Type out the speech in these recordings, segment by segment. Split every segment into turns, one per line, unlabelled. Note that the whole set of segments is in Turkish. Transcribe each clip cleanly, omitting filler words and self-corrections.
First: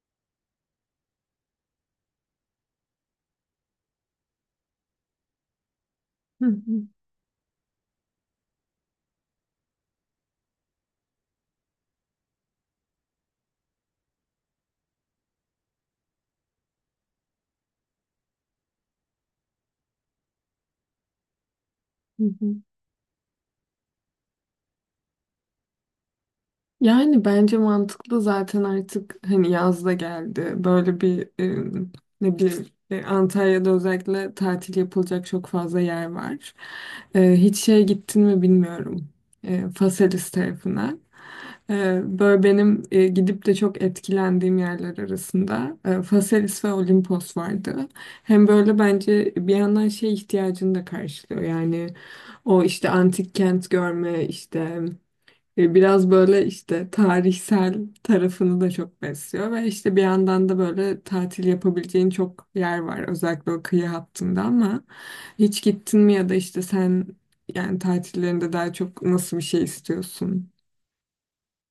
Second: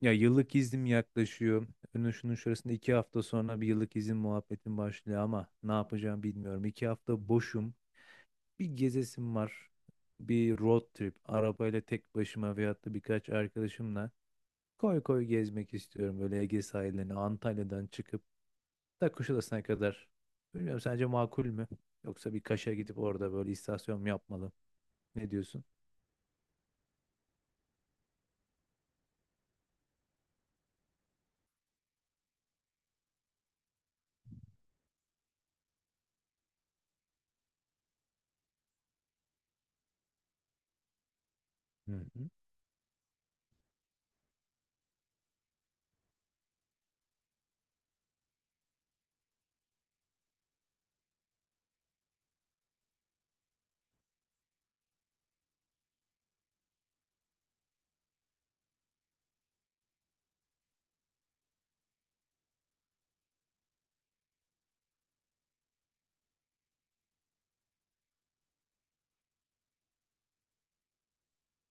Ya yıllık iznim yaklaşıyor. Önü şunun şurasında 2 hafta sonra bir yıllık izin muhabbetim başlıyor ama ne yapacağımı
Hı
bilmiyorum.
hı,
2 hafta boşum. Bir gezesim var. Bir road trip. Arabayla tek başıma veyahut da birkaç arkadaşımla koy koy gezmek istiyorum. Böyle Ege sahillerini Antalya'dan çıkıp da Kuşadası'na kadar. Bilmiyorum, sence makul mü?
hı
Yoksa bir
hı.
Kaş'a gidip orada böyle istasyon mu yapmalı? Ne diyorsun?
Yani bence mantıklı zaten artık hani yaz da geldi. Böyle bir ne bileyim Antalya'da özellikle tatil yapılacak çok fazla yer var. Hiç şeye gittin mi bilmiyorum. Faselis tarafına.
Hı hı.
Böyle benim gidip de çok etkilendiğim yerler arasında Faselis ve Olimpos vardı. Hem böyle bence bir yandan şey ihtiyacını da karşılıyor. Yani o işte antik kent görme işte. Biraz böyle işte tarihsel tarafını da çok besliyor ve işte bir yandan da böyle tatil yapabileceğin çok yer var özellikle o kıyı hattında, ama hiç gittin mi ya da işte sen yani tatillerinde daha çok nasıl bir şey istiyorsun?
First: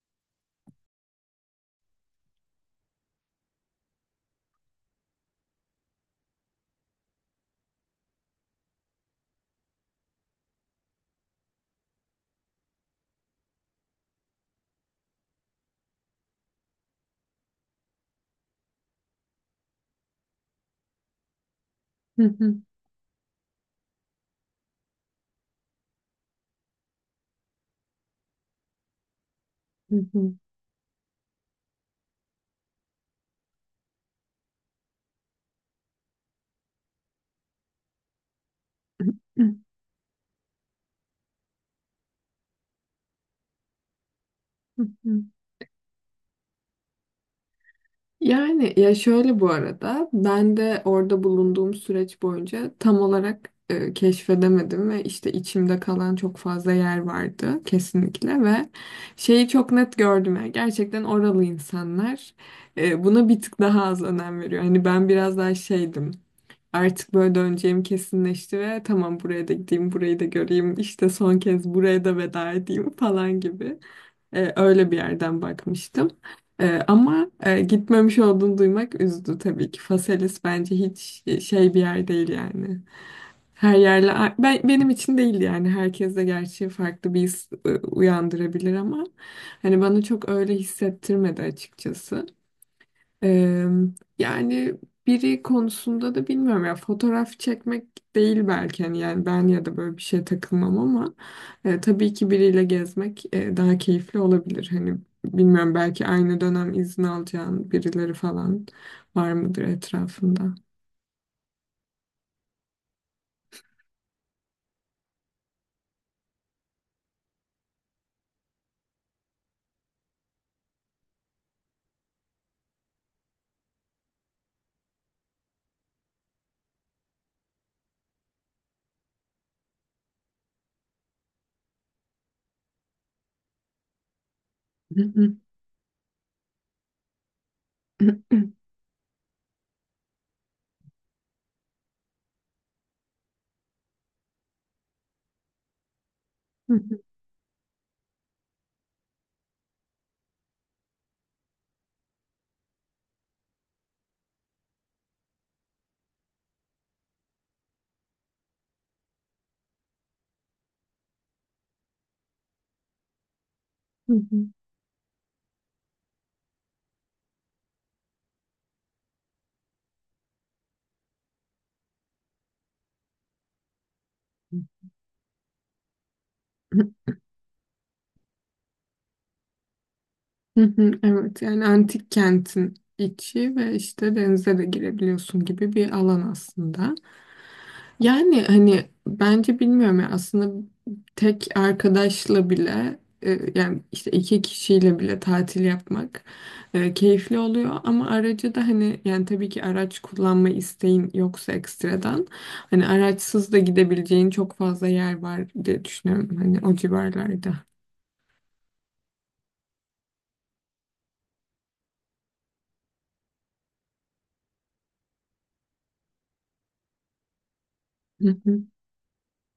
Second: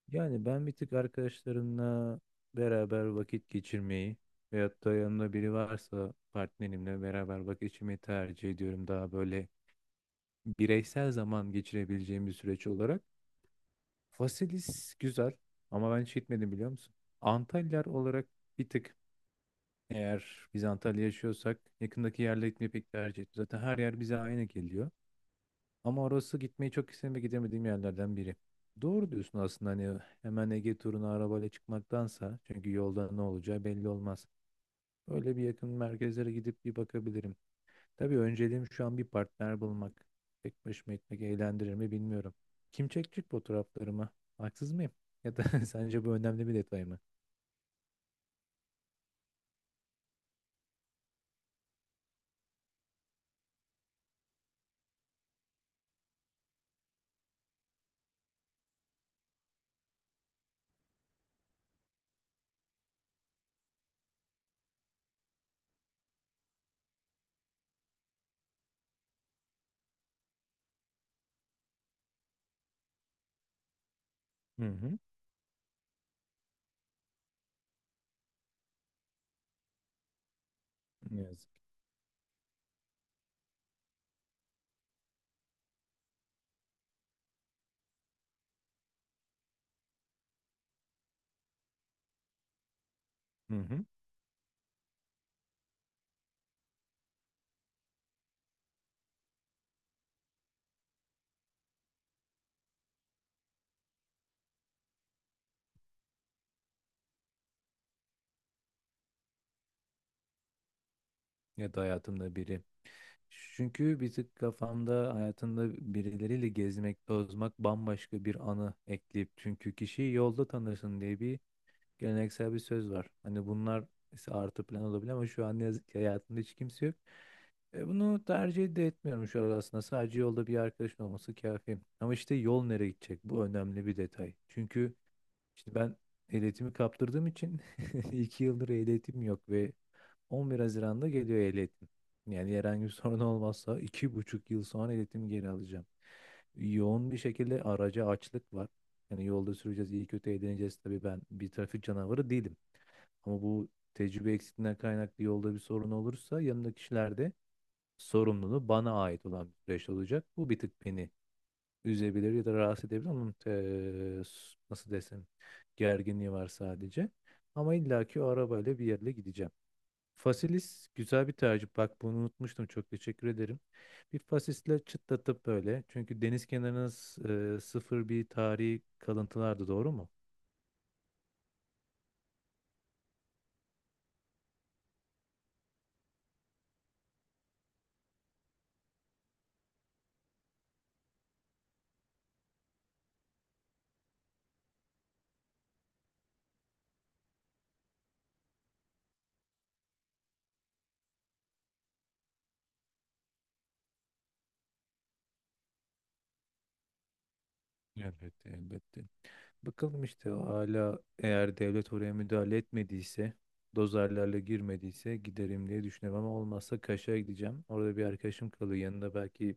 Yani ben bir tık arkadaşlarımla beraber vakit geçirmeyi veyahut da yanımda biri varsa partnerimle beraber vakit geçirmeyi tercih ediyorum. Daha böyle bireysel zaman geçirebileceğim bir süreç olarak. Fasilis güzel ama ben hiç gitmedim, biliyor musun? Antalyalar olarak bir tık, eğer biz Antalya yaşıyorsak yakındaki
Hı
yerlere
hı,
gitmeyi pek tercih etmiyorum. Zaten her yer bize aynı geliyor. Ama orası gitmeyi çok istedim ve gidemediğim yerlerden biri. Doğru diyorsun aslında, hani
hı hı,
hemen Ege turuna arabayla çıkmaktansa, çünkü yolda ne olacağı belli olmaz. Öyle bir yakın merkezlere gidip bir bakabilirim. Tabii önceliğim şu an bir
hı
partner bulmak. Tek başıma gitmek eğlendirir mi bilmiyorum. Kim çekecek fotoğraflarımı? Haksız
hı,
mıyım?
hı hı.
Ya da sence bu önemli bir detay mı?
Yani ya şöyle, bu arada ben de orada bulunduğum süreç boyunca tam olarak keşfedemedim ve işte içimde kalan çok fazla yer vardı kesinlikle ve şeyi çok net gördüm, yani gerçekten oralı insanlar buna bir tık daha az önem veriyor. Hani ben biraz daha şeydim, artık böyle döneceğim kesinleşti ve tamam buraya da gideyim, burayı da göreyim, işte son kez buraya da veda edeyim falan gibi.
Hı
Öyle bir
hı.
yerden bakmıştım. Ama gitmemiş olduğunu duymak üzdü tabii ki. Faselis bence
Ne
hiç
yazık.
şey bir yer değil yani. Her yerle ben, benim için değil yani, herkes de gerçi farklı bir his uyandırabilir ama hani bana çok öyle hissettirmedi açıkçası.
Hı
Eee,
hı.
Yani biri konusunda da bilmiyorum ya, fotoğraf çekmek değil belki, hani yani ben ya da böyle bir şeye takılmam ama tabii ki biriyle gezmek daha keyifli olabilir. Hani bilmiyorum, belki aynı dönem izin alacağın birileri falan var mıdır etrafında?
Ya da hayatımda biri. Çünkü bir tık kafamda hayatında birileriyle gezmek, tozmak bambaşka bir anı ekleyip, çünkü kişiyi yolda tanırsın diye bir geleneksel bir söz var. Hani bunlar ise artı plan olabilir ama şu an ne yazık ki hayatımda hiç kimse yok. E, bunu tercih de etmiyorum şu an aslında. Sadece yolda bir arkadaşın olması kafi. Ama işte yol nereye gidecek? Bu önemli bir detay. Çünkü işte ben ehliyetimi kaptırdığım için 2 yıldır ehliyetim yok ve 11 Haziran'da geliyor ehliyetim. Yani herhangi bir sorun olmazsa 2,5 yıl sonra ehliyetimi geri alacağım. Yoğun bir şekilde araca açlık var. Yani yolda süreceğiz, iyi kötü eğleneceğiz. Tabii ben bir trafik canavarı değilim. Ama bu tecrübe eksikliğinden kaynaklı yolda bir sorun olursa yanımdaki kişilerde sorumluluğu bana ait olan bir süreç olacak. Bu bir tık beni üzebilir ya da rahatsız edebilir. Onun nasıl desem, gerginliği var sadece. Ama illaki o arabayla bir yerle gideceğim. Fasilis güzel bir tercih. Bak bunu unutmuştum. Çok teşekkür ederim. Bir fasisle çıtlatıp böyle. Çünkü deniz kenarına sıfır bir tarihi kalıntılardı, doğru mu?
Evet, yani antik kentin içi ve işte denize de girebiliyorsun gibi bir alan aslında. Yani hani bence bilmiyorum ya, aslında tek arkadaşla bile yani işte iki kişiyle bile tatil yapmak keyifli oluyor ama aracı da hani, yani tabii ki araç kullanma isteğin yoksa ekstradan hani araçsız da gidebileceğin çok fazla yer var diye düşünüyorum hani o civarlarda.
Elbette, elbette. Bakalım işte hala eğer devlet oraya müdahale etmediyse, dozerlerle girmediyse giderim diye düşünüyorum ama olmazsa Kaş'a gideceğim. Orada bir arkadaşım
Hı
kalıyor, yanında belki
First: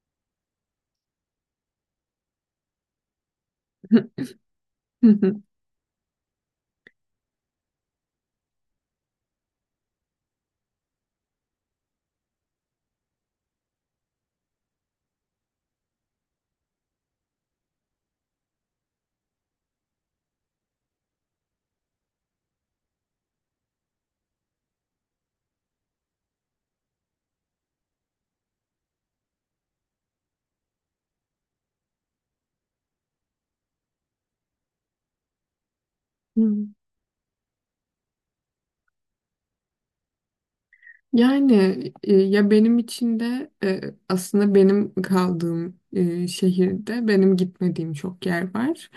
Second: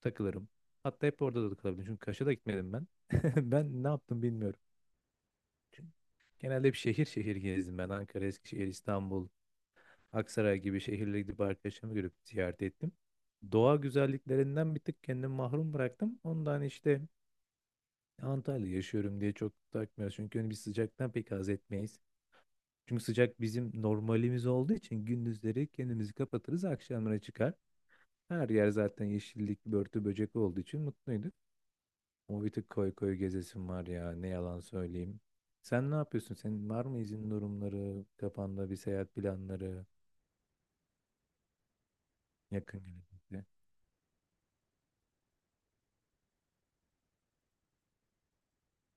takılırım. Hatta hep orada da kalabilirim çünkü Kaş'a da gitmedim ben. Ben ne yaptım bilmiyorum.
hı.
Genelde bir şehir şehir gezdim ben. Ankara, Eskişehir, İstanbul, Aksaray gibi şehirlere gidip arkadaşlarımı görüp ziyaret ettim. Doğa güzelliklerinden bir tık kendimi mahrum bıraktım. Ondan işte Antalya'da yaşıyorum diye çok takmıyoruz. Çünkü hani biz sıcaktan pek haz etmeyiz. Çünkü sıcak bizim normalimiz olduğu için gündüzleri kendimizi kapatırız, akşamlara çıkar. Her yer zaten yeşillik, börtü, böcek olduğu için mutluyduk. O bir tık koy koy gezesim var ya, ne yalan söyleyeyim. Sen ne yapıyorsun? Senin var mı izin durumları, kafanda bir seyahat planları
Yani ya benim
yakın
için
gelecekte?
de aslında benim kaldığım şehirde benim gitmediğim çok yer var.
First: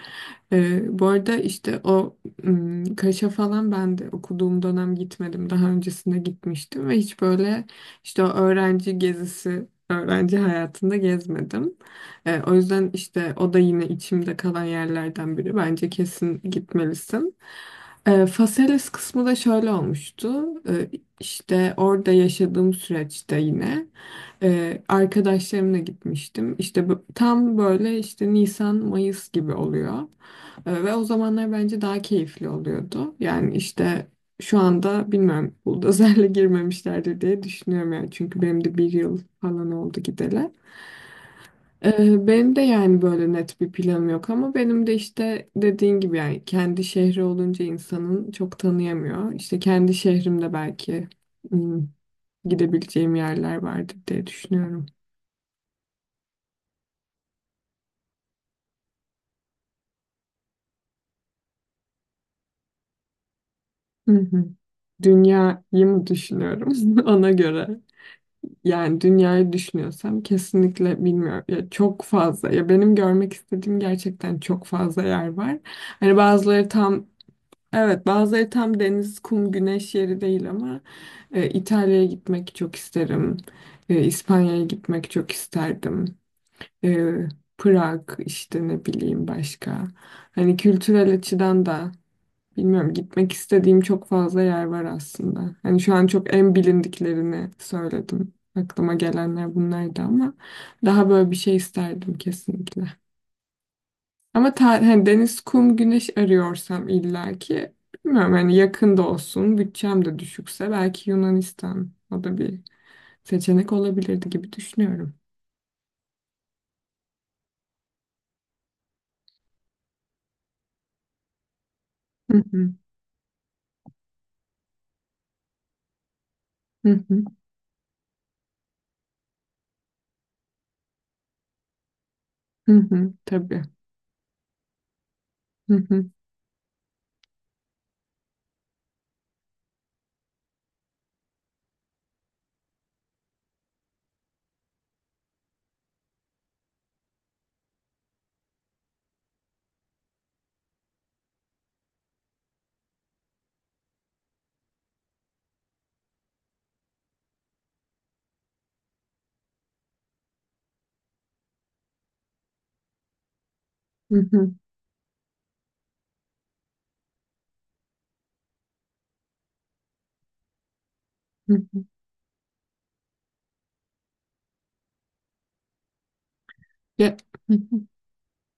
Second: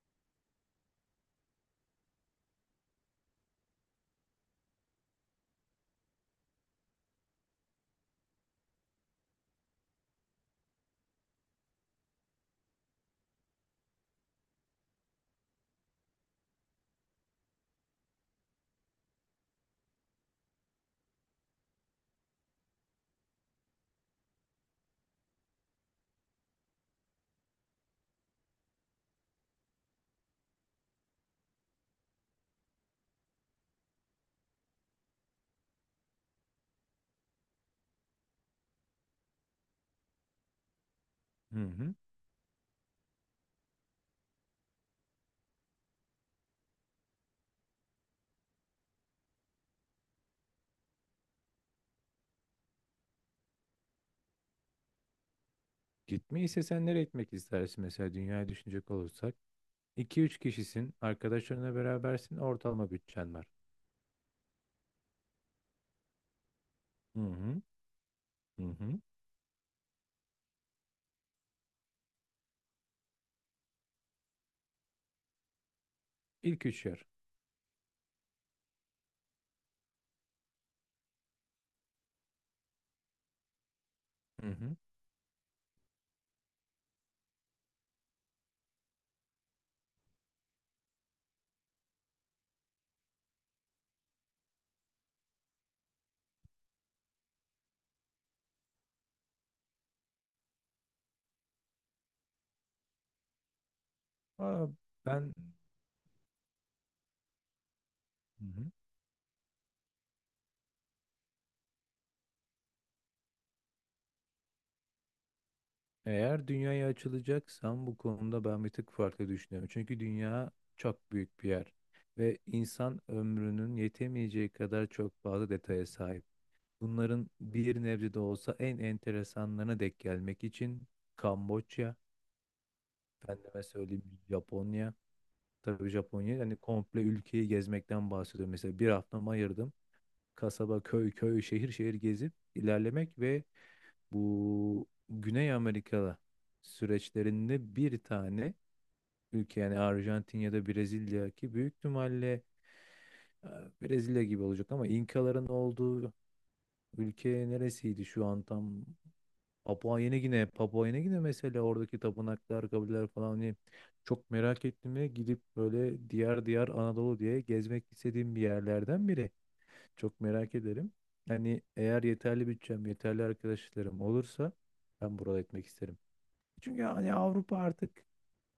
Bu arada işte o Kaş'a falan ben de okuduğum dönem gitmedim. Daha öncesinde gitmiştim ve hiç böyle işte o öğrenci gezisi, öğrenci hayatında gezmedim. O yüzden işte o da yine içimde kalan yerlerden biri. Bence kesin gitmelisin. Faselis kısmı da şöyle olmuştu. E, işte orada yaşadığım süreçte yine arkadaşlarımla gitmiştim. İşte tam böyle işte Nisan, Mayıs gibi oluyor. Ve o zamanlar bence daha keyifli oluyordu. Yani işte şu anda bilmiyorum, buldozerle girmemişlerdir diye düşünüyorum yani. Çünkü benim de bir yıl falan oldu gideli.
Hı hı.
Benim de yani böyle net bir planım yok, ama benim de işte dediğin gibi yani kendi şehri olunca insanın çok tanıyamıyor. İşte kendi şehrimde belki gidebileceğim yerler vardır diye düşünüyorum.
Gitmeyi istesen nereye gitmek istersin mesela, dünyayı düşünecek olursak? İki üç kişisin, arkadaşlarınla berabersin, ortalama bütçen var.
Hı hı. Dünyayı mı düşünüyorum
Hı
ona
hı.
göre?
Hı
Yani
hı.
dünyayı düşünüyorsam kesinlikle bilmiyorum. Ya çok fazla. Ya benim görmek istediğim gerçekten çok fazla yer var. Hani
İlk
bazıları
üç yer.
tam, evet, bazıları tam deniz, kum, güneş yeri değil ama İtalya'ya gitmek çok isterim.
Hı
İspanya'ya
hı.
gitmek çok isterdim. E, Prag, işte ne bileyim başka. Hani kültürel açıdan da, bilmiyorum, gitmek istediğim çok fazla yer var aslında. Hani şu an çok en bilindiklerini söyledim. Aklıma gelenler bunlardı ama daha böyle bir şey isterdim kesinlikle. Ama
Aa,
hani
ben.
deniz, kum, güneş arıyorsam, illaki bilmiyorum
Hı
hani,
hı.
yakında olsun, bütçem de düşükse belki Yunanistan, o da bir seçenek olabilirdi gibi düşünüyorum.
Eğer dünyaya açılacaksam bu konuda ben bir tık farklı düşünüyorum. Çünkü dünya çok büyük bir yer ve
Hı hı,
insan ömrünün yetemeyeceği kadar çok fazla detaya sahip.
hı hı,
Bunların bir nebze de olsa en enteresanlarına denk gelmek için Kamboçya,
hı hı, tabii.
efendime söyleyeyim, Japonya.
Hı
Tabii
hı,
Japonya, yani komple ülkeyi gezmekten bahsediyorum. Mesela bir haftamı ayırdım. Kasaba, köy, köy, şehir, şehir gezip ilerlemek ve bu Güney Amerika'da süreçlerinde bir tane ülke, yani Arjantin ya da Brezilya, ki büyük ihtimalle e, Brezilya gibi olacak, ama İnkaların olduğu ülke neresiydi şu an tam? Papua Yeni Gine. Papua Yeni Gine, mesela oradaki tapınaklar, kabileler falan, hani
hı
çok
hı,
merak ettiğime gidip böyle diyar diyar Anadolu diye gezmek istediğim bir yerlerden biri, çok merak ederim.
hı
Hani
hı.
eğer yeterli bütçem, yeterli arkadaşlarım olursa ben buralara etmek isterim. Çünkü hani
Ya- hı
Avrupa artık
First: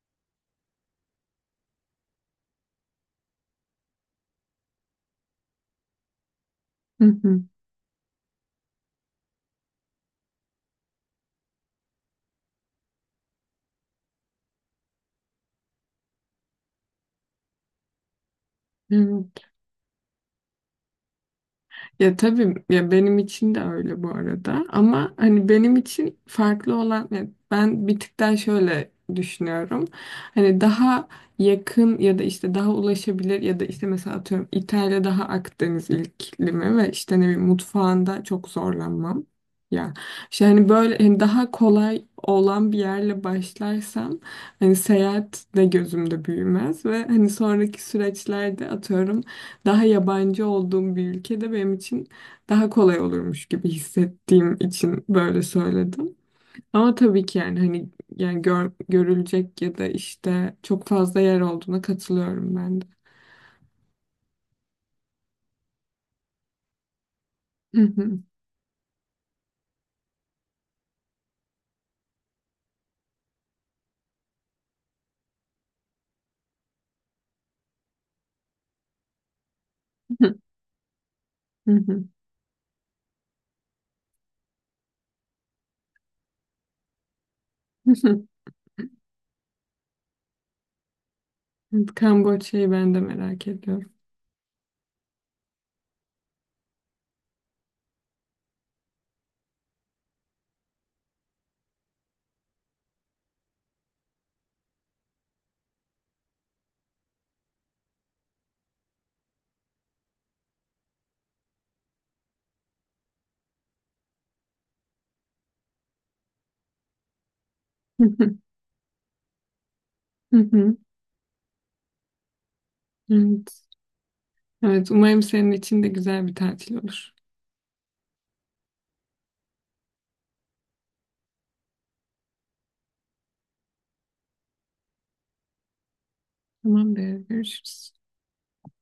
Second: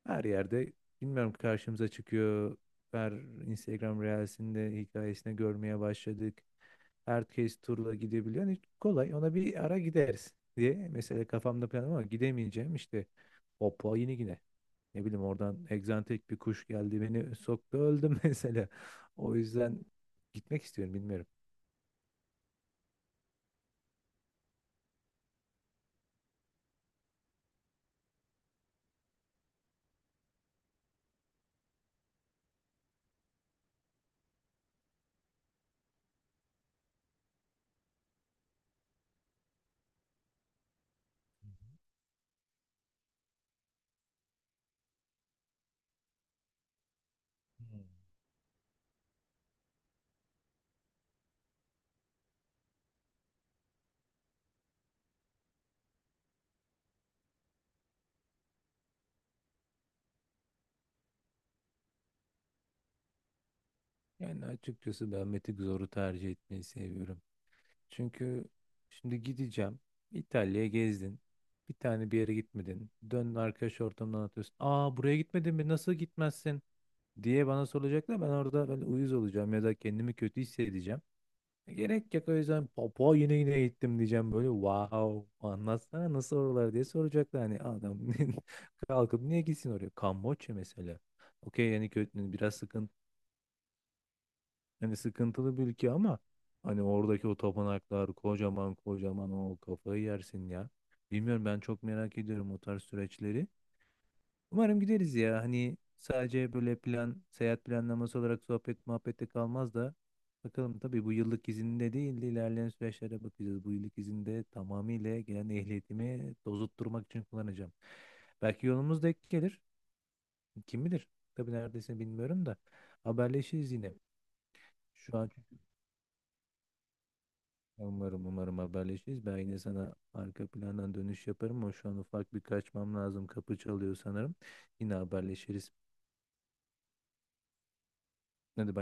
her yerde bilmiyorum karşımıza çıkıyor. Her Instagram Reels'inde, hikayesinde görmeye başladık.
hı,
Herkes turla gidebiliyor. Hani kolay, ona bir ara gideriz diye mesela kafamda plan, ama gidemeyeceğim işte Papua yine yine. Ne bileyim, oradan egzantik bir kuş geldi, beni soktu, öldüm mesela.
hı hı.
O yüzden gitmek istiyorum, bilmiyorum.
Ya tabii ya, benim için de öyle bu arada, ama hani benim için farklı olan, ya ben bir tık daha şöyle düşünüyorum. Hani daha yakın ya da işte daha ulaşabilir ya da işte mesela atıyorum İtalya, daha Akdeniz iklimi ve işte ne bileyim, mutfağında çok zorlanmam. Ya işte hani böyle, hani daha kolay olan bir yerle başlarsam hani seyahat de gözümde büyümez ve hani sonraki süreçlerde atıyorum daha yabancı olduğum bir ülkede benim için daha kolay olurmuş gibi hissettiğim için böyle söyledim. Ama tabii ki, yani hani, yani görülecek ya da işte çok fazla yer olduğuna katılıyorum ben de.
Yani açıkçası ben Meteor Zor'u tercih etmeyi seviyorum. Çünkü şimdi gideceğim. İtalya'ya gezdin. Bir tane bir yere gitmedin. Dön arkadaş ortamından, atıyorsun. Aa, buraya gitmedin mi? Nasıl gitmezsin? Diye bana soracaklar. Ben orada böyle uyuz olacağım ya da kendimi kötü hissedeceğim. E, gerek yok. O yüzden Papua yine yine gittim diyeceğim, böyle wow anlatsana nasıl oralar diye soracaklar. Hani adam kalkıp niye gitsin oraya? Kamboçya mesela, okey, yani
Evet,
kötü, biraz
Kamboçya'yı
sıkıntı.
ben de merak ediyorum.
Hani sıkıntılı bir ülke ama hani oradaki o tapınaklar kocaman kocaman, o kafayı yersin ya. Bilmiyorum, ben çok merak ediyorum o tarz süreçleri. Umarım gideriz ya. Hani sadece böyle plan, seyahat planlaması olarak sohbet muhabbette kalmaz da, bakalım. Tabii bu yıllık izinde değil de ilerleyen süreçlere bakacağız. Bu yıllık izinde tamamıyla gelen ehliyetimi dozutturmak için kullanacağım. Belki yolumuz denk gelir. Kim bilir? Tabii neredeyse bilmiyorum da
Evet.
haberleşiriz yine.
Evet,
Şu
umarım
an,
senin için de güzel bir tatil olur.
ya, umarım umarım haberleşiriz. Ben yine sana arka plandan dönüş yaparım ama şu an ufak bir kaçmam lazım. Kapı çalıyor sanırım. Yine haberleşiriz.
Tamamdır, görüşürüz.
Hadi